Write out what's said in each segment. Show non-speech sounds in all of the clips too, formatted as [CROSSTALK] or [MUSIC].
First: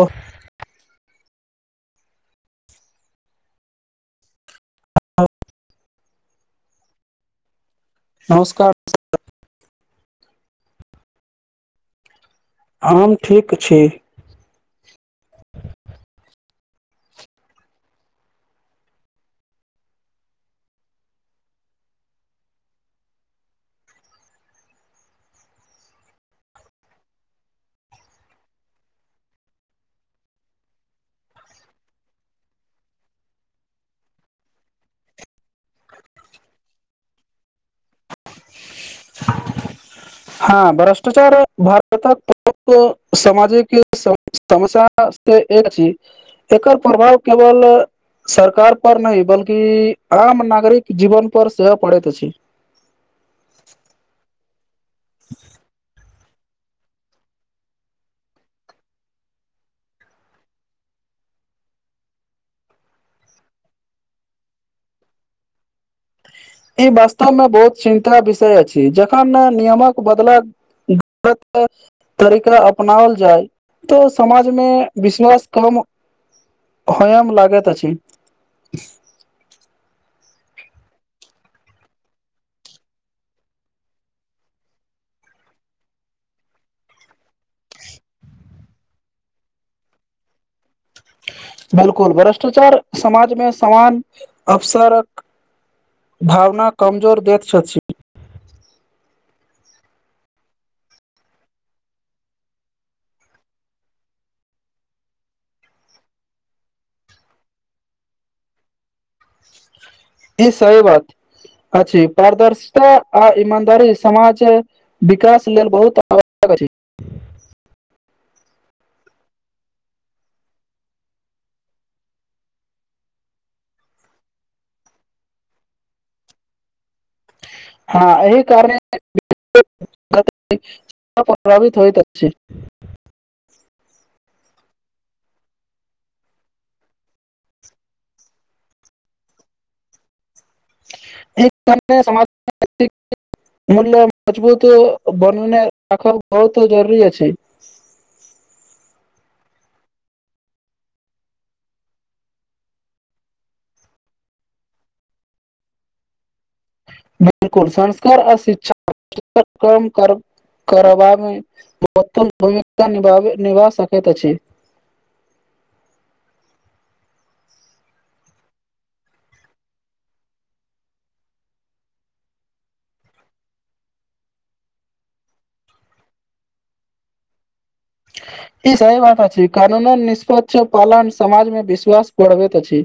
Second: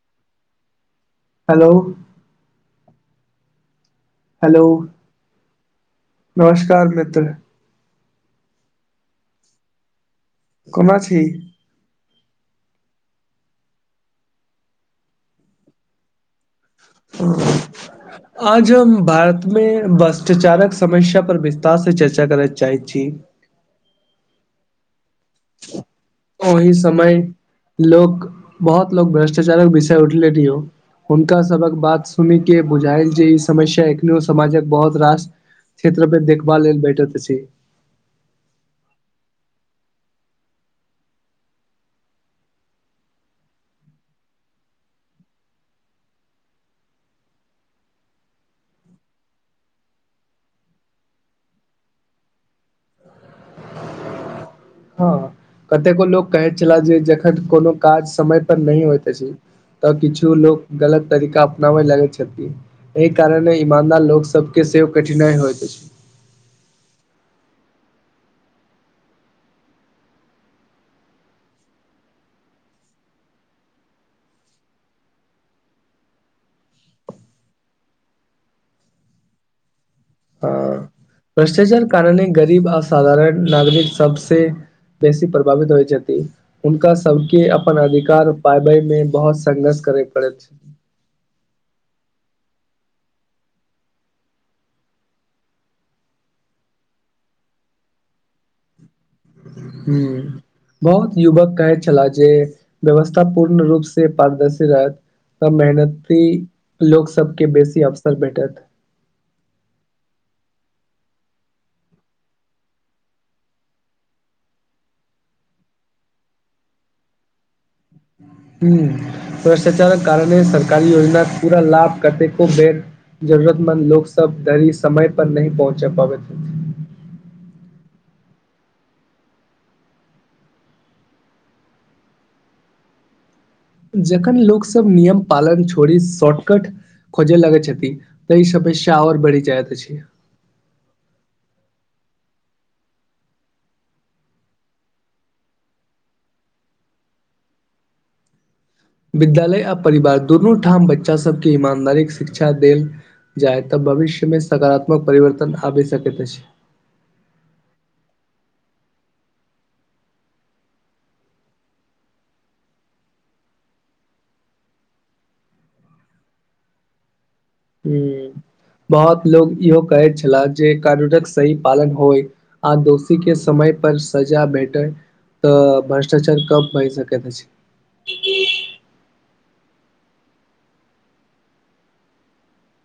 ओ hello hello नमस्कार मित्र नमस्कार कोना छी हम ठीक छी [UNINTELLIGIBLE] आज हम भारत में भ्रष्टाचारक समस्या पर विस्तार से चर्चा करैत चाहैत छी ओहि समय लोक बहुत लोको भ्रष्टाचारक विषय उठले लिया हुनका सभ कें बात सुनि के बुझायल जे ई समस्या एखन समाज के बहुत रास क्षेत्र पर देखभाल लेल बैठैत छै। [UNINTELLIGIBLE] [UNINTELLIGIBLE] समस्या से एक छी एकर प्रभाव केवल सरकार पर नही बल्कि आम नागरिक जीवन पर सेहो पड़ैत अछि। हऽ कतेक लोक कहैत छलैह जे जखन कोनो काज समय पर नै होइत अछि। तऽ किछु लोक गलत तरीका अपनाबय लगै छथिन। एहि कारण अइ ईमानदार लोग सब केँ सेहो कठिनाइ होयइत अछि। ई वास्तव में बहुत चिन्ता विषय अछि जखन नियमक बदला [UNINTELLIGIBLE] तरीका अपनाओल जाय तऽ समाज में विश्वास कम होऐम लागैत अछि। हऽ [INAUDIBLE] भ्रष्टाचार कारणे गरीब असाधारण नागरिक सबसे बेसी प्रभावित होइ छथिन। हुनका सब केँ अपन अधिकार पाबै में बहुत संघर्ष करय पड़ैत छैय। बिल्कुल भ्रष्टाचार समाज में समान अवसरक भावना कमजोर दैत छछि। हू बहुत युवक कहै छलाह जे व्यवस्था पूर्ण रूप से पारदर्शी रहत। तऽ मेहनती लोक सब केँ बेसी अवसर भेटत। ई सही बात अछि पारदर्शिता आ ईमानदारी समाज विकास लेल बहुत आवश्यक अछि हु भ्रष्टाचारक कारणे सरकारी योजनाक पूरा लाभ कतेको बेर जरूरतमंन्द लोक सब धरी समय पर नहीं पहुँच पाबैत। हाँ एहि कारण [UNINTELLIGIBLE] [UNINTELLIGIBLE] प्रभावित होइत अछि। जखन लोक सब नियम पालन छोड़ि शॉर्टकट खोजे लागे छथि तै ई समस्या और बढ़ि जाइत अछि। [UNINTELLIGIBLE] एक सम मूल्य मजबूत बनने राखब बहुत जरूरी अछि। विद्यालय आ परिवार दुनू ठाम बच्चा सब केँ ईमानदारीक शिक्षा देल जायत भविष्य में सकारात्मक परिवर्तन आबि सकैत अछि। बिल्कुल संस्कार आ शिक्षा [UNINTELLIGIBLE] करबामे [UNINTELLIGIBLE] महत्वपूर्ण भूमिका निभाबै निभा सकैत अछि। हूँ बहुत लोक इहो कहैत छलाह जे कानूनक सही पालन होइ। आ दोषी केँ समय पर सजा भेटैय। तऽ भ्रष्टाचार कम भइ सकैत अछि। [UNINTELLIGIBLE] ई सही बात अछि कानूनक निष्पक्ष पालन समाज में विश्वास बढ़बैत अछि।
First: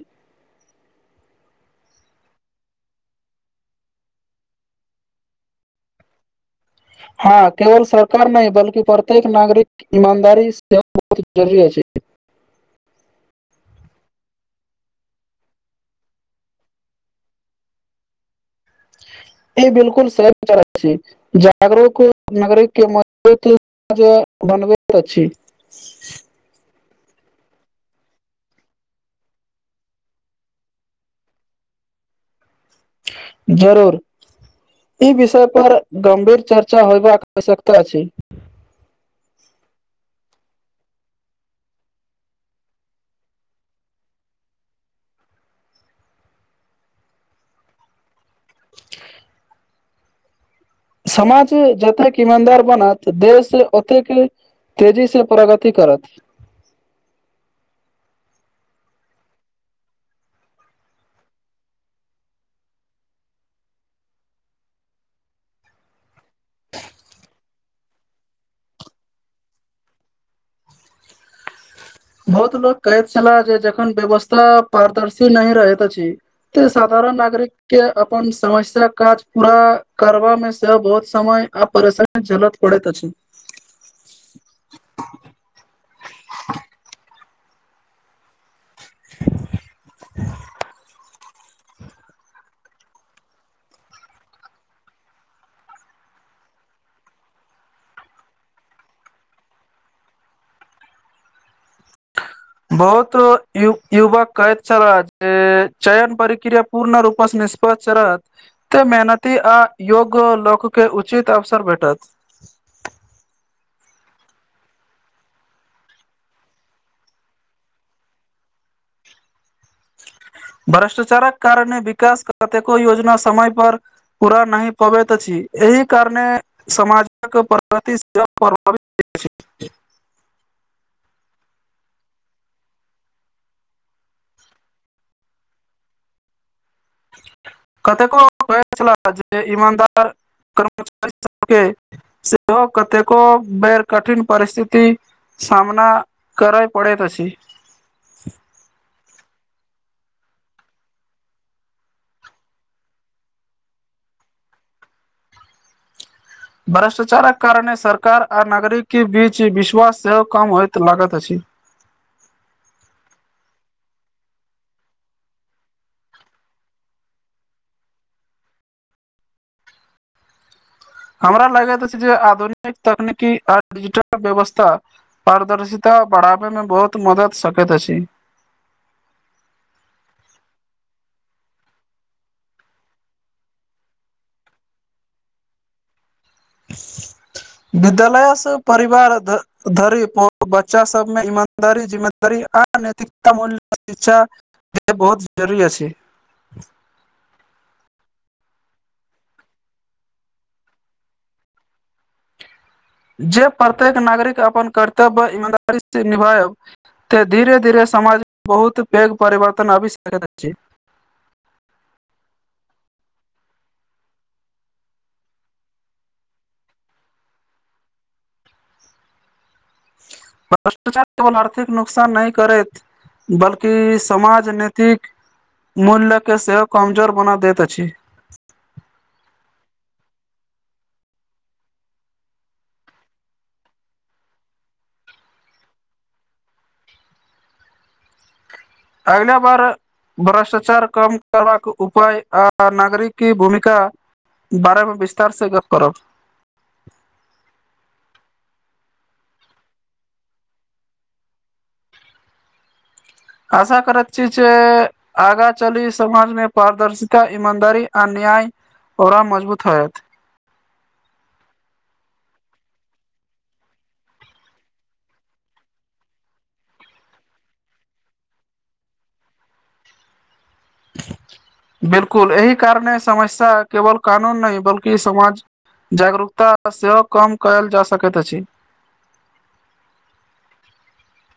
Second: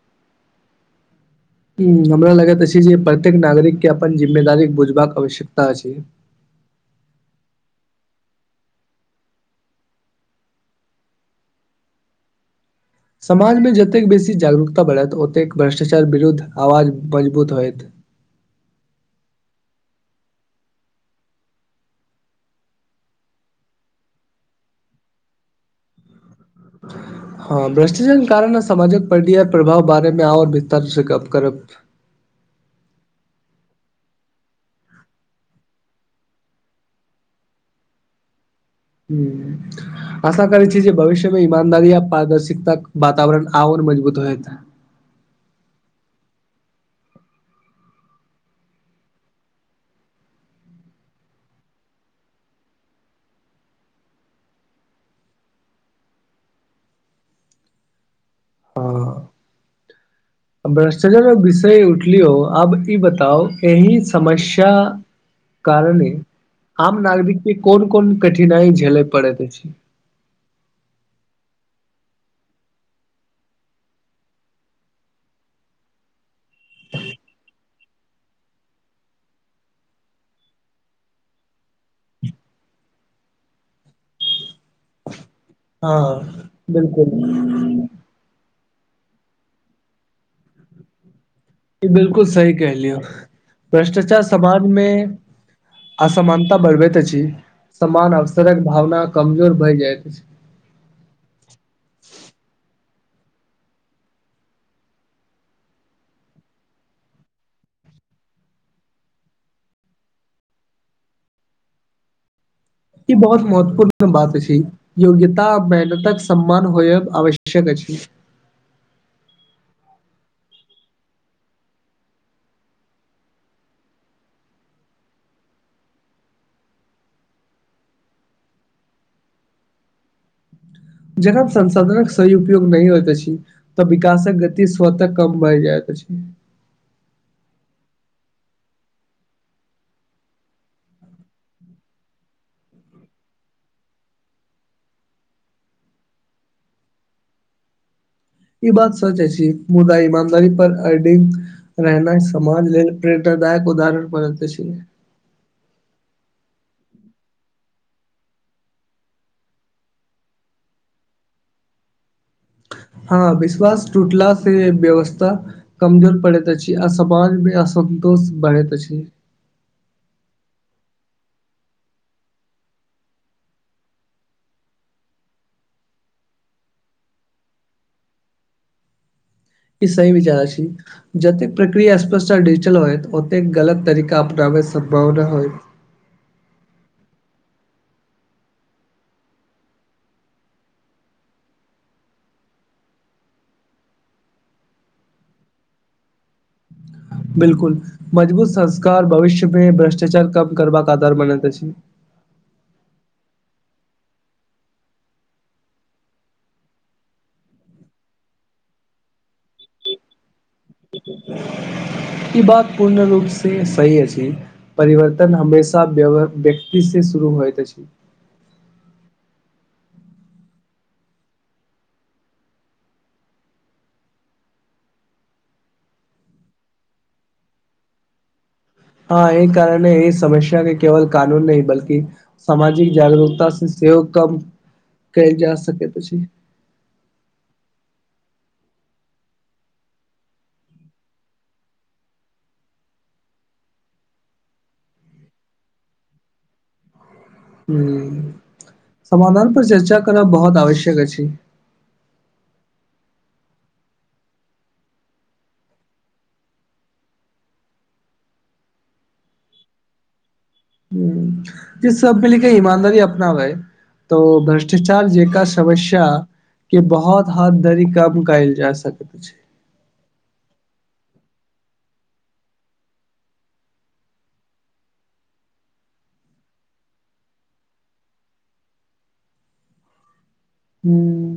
हूँ हमरा लगैत अछि जे प्रत्येक नागरिक केँ अपन जिम्मेदारी बुझबाक आवश्यकता अछि। हँ केवल सरकार नहीं बल्कि प्रत्येक नागरिक ईमानदारी सेव बहुत जरूरी अछि। समाज में जतेक बेसी जागरूकता बढ़त ओतेक भ्रष्टाचार विरुद्ध आवाज मजबूत होयत। ई बिलकुल [UNINTELLIGIBLE] से चल छिय। जागरूक नागरिक के [UNINTELLIGIBLE] म बनबैत मनबैत अछि। [UNINTELLIGIBLE] हँ भ्रष्टाचार केँ कारण सामाजिक प्रतिया प्रभाव बारे मे और विस्तार से गप्प करब। जरूर ई विषय पर गंभीर चर्चा होयबाक आवश्यकता अछि। हूँ। आशा करैत छी जे भविष्य मे ईमानदारी आ पारदर्शितताक वातावरण ओर मजबूत होइत। समाज जतेकऽ ईमानदार बनत देश ओतेक तेजी सँ प्रगति करत ह भ्रष्टाचा विषय उठलियो आब ई बताउ एहि समस्या कारने आम नागरिकऽ के कोन - कोन कठिनाई झेलय पड़ैत अछि। बहुत लोक कहैत छेला जे जखन व्यवस्था पारदर्शी नै रहैत अछि तऽ साधारण नागरिक। कऽ अपन समस्या काज पूरा करबा मे से बहुत समय आ परेशा चलत पड़ैत अछि ह बिल्कुल बिल्कुल सही कहलियै भ्रष्टाचार समाज मे असमानता बढ़बैत अछि समान अवसरक भावना कमजोर भऽ जाइत अछि बहुत युवक कहैत छल जे चयन परिक्रिया पूर्ण रूपस निष्पस चढ़त। एते मेहनती अ योग लोक के उचित अवसर भेटत बहुत महत्वपूर्ण बात अछि योग्यता मेहनतकऽ सम्मान होयव आवश्यक अछि भ्रष्टाचारक कारणे विकास कतेको योजना समय पर। पूरा नैय पबैत अछि एहि कारणे समाजक प्रगति से प जखन संसाधनक सही उपयोग नै होइत अछि तऽ विकासक गति स्वत कम भए जाइत अछि कतेको ईमानदार कर्मचारी सभ के सेहो कतेको बेर कठिन परिस्थिति। सामना करैय पड़ैत अछि बात सच अछि मुदा ईमानदारी पर अडिंग रहनाय समाज लेलऽ प्रेरदायक उदाहरण परैत अछि भ्रष्टाचारक कारणे सरकार आ नागरिकी बीच विश्वास सेहो कम होइत लागैत अछि ह विश्वास टूटला से व्यवस्था कमजोर पड़ैत अछि आ समाज मे असन्तोष बढ़ैत अछि। हमरा लगैत अछि जे आधुनिक तकनीकि आ डिजिटल व्यवस्था पारदर्शीता बढ़ाब मे बहुत मद सकैत अछी ई सही विचार अछि जतेक प्रक्रिया स्पष्ट आ डिजिटल होयत ओते कऽ गलत तरीका अपनाबै संम्भावना होइत [INAUDIBLE] विद्यालय सँ परिवार ध धरी बच्चा सभमे ईमानदारी जिम्मेदारी आ नैयतिकता मूल्य शिक्षा ई बहुत जरूरी अछि बिल्कुल मजबूत संस्कार भविष्य मे भ्रष्टाचार कम करबाक अधार बनैत अछि जे प्रत्येक नागरिक अपन कर्तव्य ईमानदारी से निभायब। त धीरे -धीरे समाज बहुत पैघ परिवर्तन आबि सकैत अछि। [INAUDIBLE] ई बात पूर्ण रूप से सही अछि परिवर्तन हमेशा वेय व्यक्ति से शुरू होइत अछि भ्रष्टाचार केवल अर्थिक नुकसान नैय करैत बल्कि समाज नेतिक मूल्य के सेहो कमजोर बना देत अछि हं एहि कारणे इ समस्या के केवल कानून नही बल्कि सामजिक जागरूकता से सेहो कम कैल जा सकैत अछि अंगना बारअ भ्रष्टाचार कम करबाक उपाय आ नागरिक के भूमिका बारअ गो विस्तार से गप करब हूँ समाधान पर चर्चा करब बहुत आवश्यक अछि आशा करत छी जे आगाँ चली समाजमे पारदर्शिता ईमानदारी आ न्याय ओरा मजबूत होयत ह जे सब मिलके ईमानदारी अपनाबए तऽ ओ भ्रष्टाचार जेका समस्या के बहुत हद धरी कम कएल जा सकत छै बिलकुल एहि कारणे समस्या केवल कानून नहि बल्कि समाज जागरूकता पर सेहो काम कयल जा सकति अछि हूं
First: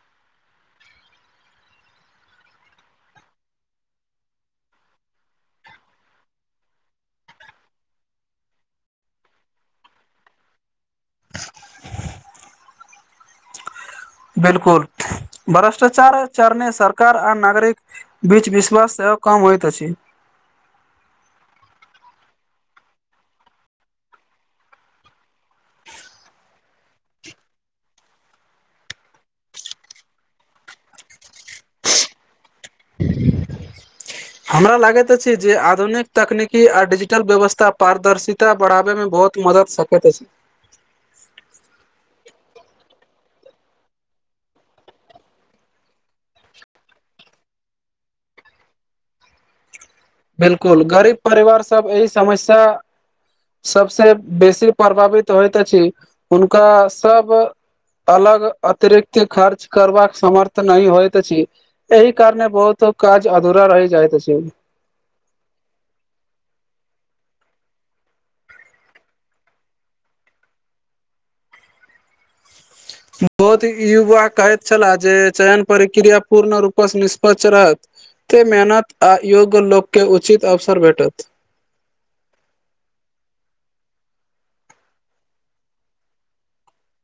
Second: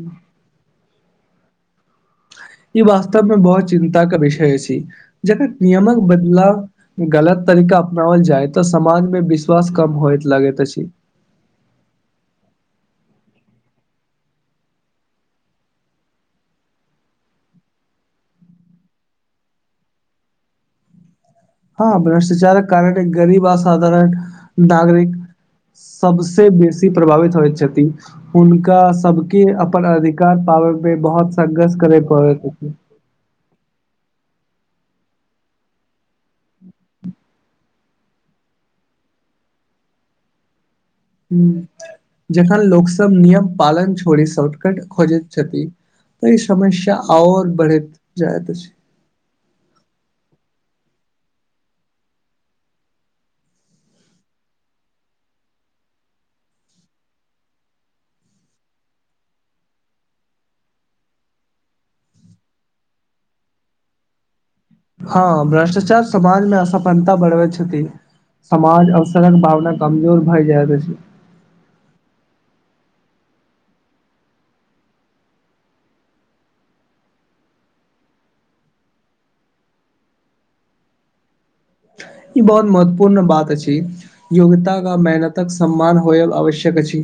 ई वास्तव मे बहुत चिन्ता क विषय अछि जकर नियमक बदलाव गलत तरीका अपनावल जाय तऽ समाज मे विश्वास कम होइत लगति अछि [INAUDIBLE] बिलकुल भ्रष्टाचार आओर चरणे सरकार आर नागरिक बीच विश्वास सेहो कम होइत अछि हँ भ्रष्टाचारक कारणे गरीब असाधारण नागरिक सबसे बेसी प्रभावित होइत छथि हुनका सबके अपन अधिकार पाबै मे बहुत संघर्ष करय पड़ति अछि हमरा लागति अछि जे आधुनिक तकनीकी आ डिजिटल व्यवस्था पारदर्शिता बढ़ाबे मे बहुत मदद सकैत अछि हूं जखन लोक सब नियम पालन छोड़ि शॉर्टकट खोजति छथि तऽ इ समस्या आओर बढ़ति जायत अछि बिलकुल गरीब परिवार सब एहि समस्या सबस बेसी प्रभावित होइत अछि हुनका सब अलग अतिरिक्त खर्च करबाक समर्थ नहि होइत अछि एहि कारने बहुतो काज अधूरा रहि जाइत अछी हँ भ्रष्टाचार समाज मे असफलता बढ़बै छथि समाज अवसरक भावना कमजोर भए जाइत अछि बहुत युवा कहति छलाह जे चयन प्रक्रिया पूर्ण रूपस निष्पक्ष रहत एते मेहनत आ योग्य लोक के उचित अवसर भेटत ई बहुत महत्वपूर्ण बात अछि योग्यताक मेहनतक सम्मान होयत आवश्यक अछि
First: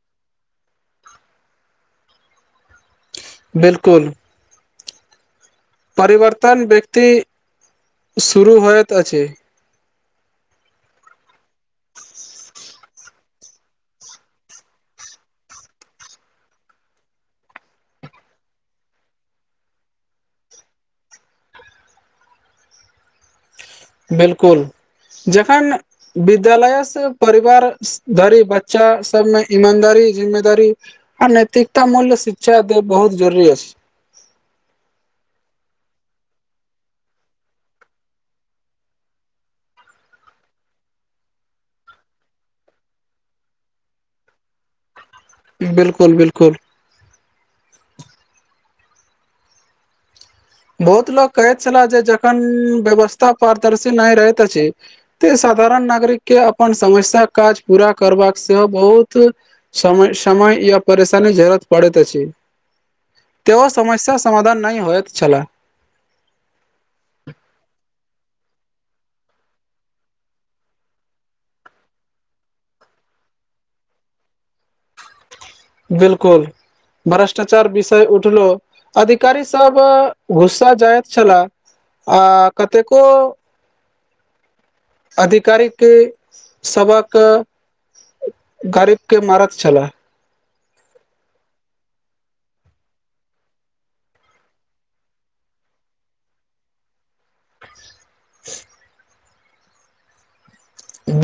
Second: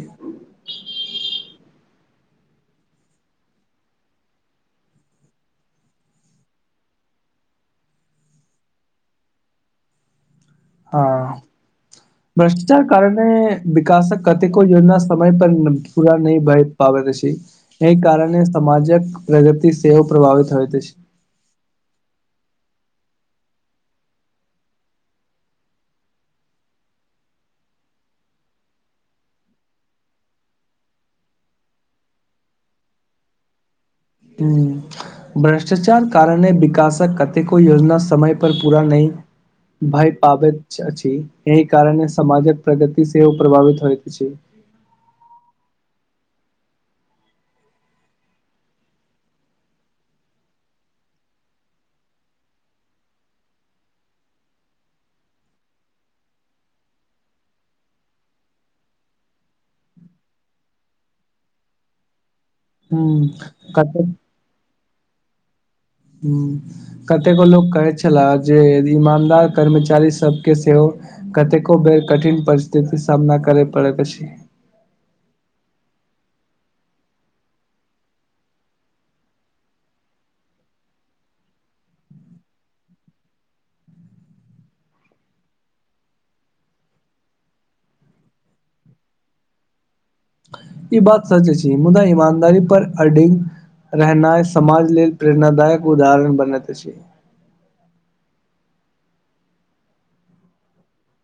बिलकुल परिवर्तन व्यक्ति शुरू होइत अछि आं भ्रष्टाचार कारनेे विकासक कतेको योजना समय पर पूरा नहि भए पाबति अछी एहि कारणे सामजक प्रगति सेहो प्रभावित होइत अछि बिलकुल जखन विद्यालयस परिवार धरि बच्चा सब मे ईमानदारी जिम्मेदारी आ नैतिकता मूल्य शिक्षा के बहुत जरुरी अछी हू भ्रष्टाचार कारणे विकासक कतेको योजना समय पर पूरा नहि भय पाबैत अछि एहि कारणे समाजक प्रगति सेहो प्रभावित होइत अछि बिलकुल बिलकुल बहुत लोक कहैत छला जे जखन व्यवस्था पारदर्शी नहि रहैत अछि तऽ साधारण नागरिक के अपन समस्या काज पूरा करबाक सेहो बहुत समय समय ईऔपरेशान जरुरी पड़ैत अछि हूँ कयौ कतेक समस्या समधान नहि होयत छलाह ह कतेको लोक कहै छलाह जे ईमानदार कर्मचारी सबके सेहो। कतेको बेर कठिन परिस्थिति के सामना करै पडैत अछि बिलकुल भ्रष्टाचार विषय उठलो अधिकारी सब गुस्सा जाइत छलाआ कतेको अधिकारी के सब गरीब के मारक छलाह ई बात सच छै मुदा ईमानदारी पर अडिंग। रहनाइ समाजक लेल प्रेरणादायक उदाहरण बनैत अछि। [INAUDIBLE]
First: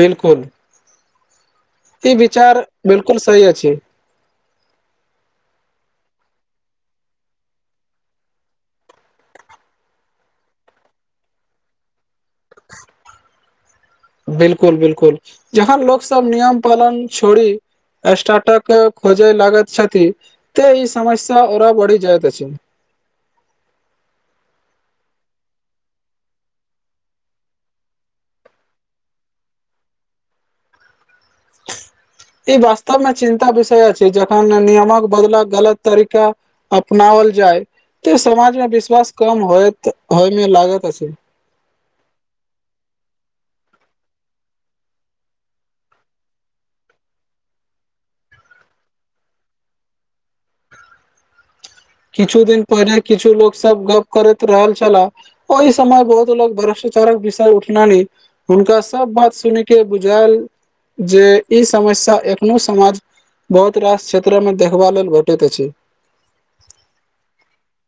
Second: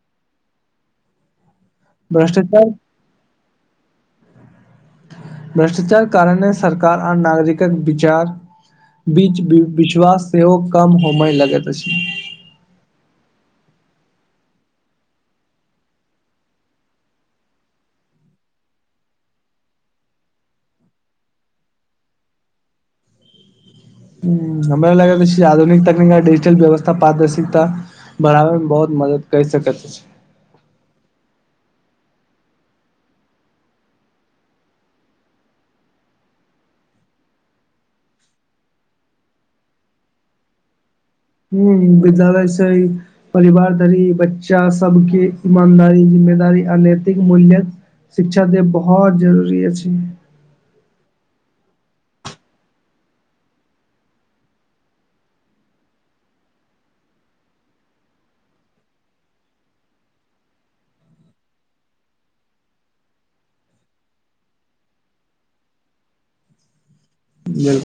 बिलकुल। ई विचार भ्रष्टाचार बिलकुल सही अछि। भ्रष्टाचार कारणे सरकार आ नागरिकक विचार। बीच विछ्वास सेहोकम होमय लगैत अछि। बिलकुल बिलकुल जहाँ लोक सब नियम पालन छोड़ी। स्टक खोजे लागा छथि तऽ ई समस्या ओरबढि जायत। अछि ह हमरा लागल आधुनिक तकनीक डिजिटल व्यवस्था पारदर्शिकता। बढ़ाबै मे बहुत मदद करि सकैत अछि। ई वास्तवमे चिन्ताक विषय जखन नियमक बदलल गलत तरीका। अपनायल जाय तऽ समाज मे विश्वास कम हो होय मे लागत अछि हू विद्यालय छै ई। परिवार धरी बच्चा सबके ईमानदारी जिम्मेदारी अनैैतिक मूल्य। शिक्षा त बहुत जरूरी अछि अछि। किछु दिन पहिनेे किछु लोक सब गप करैत रहल छलाह ओ ई समय बहुत लोकगक भ्रष्ट चौड़क विषय उठ नानी हुनका सभ बात सुनि क बुझायल जे ई समस्या एखनो समाज। बहुत रास क्षेत्र में देखबा लेल भेटैत अछि। बिलक।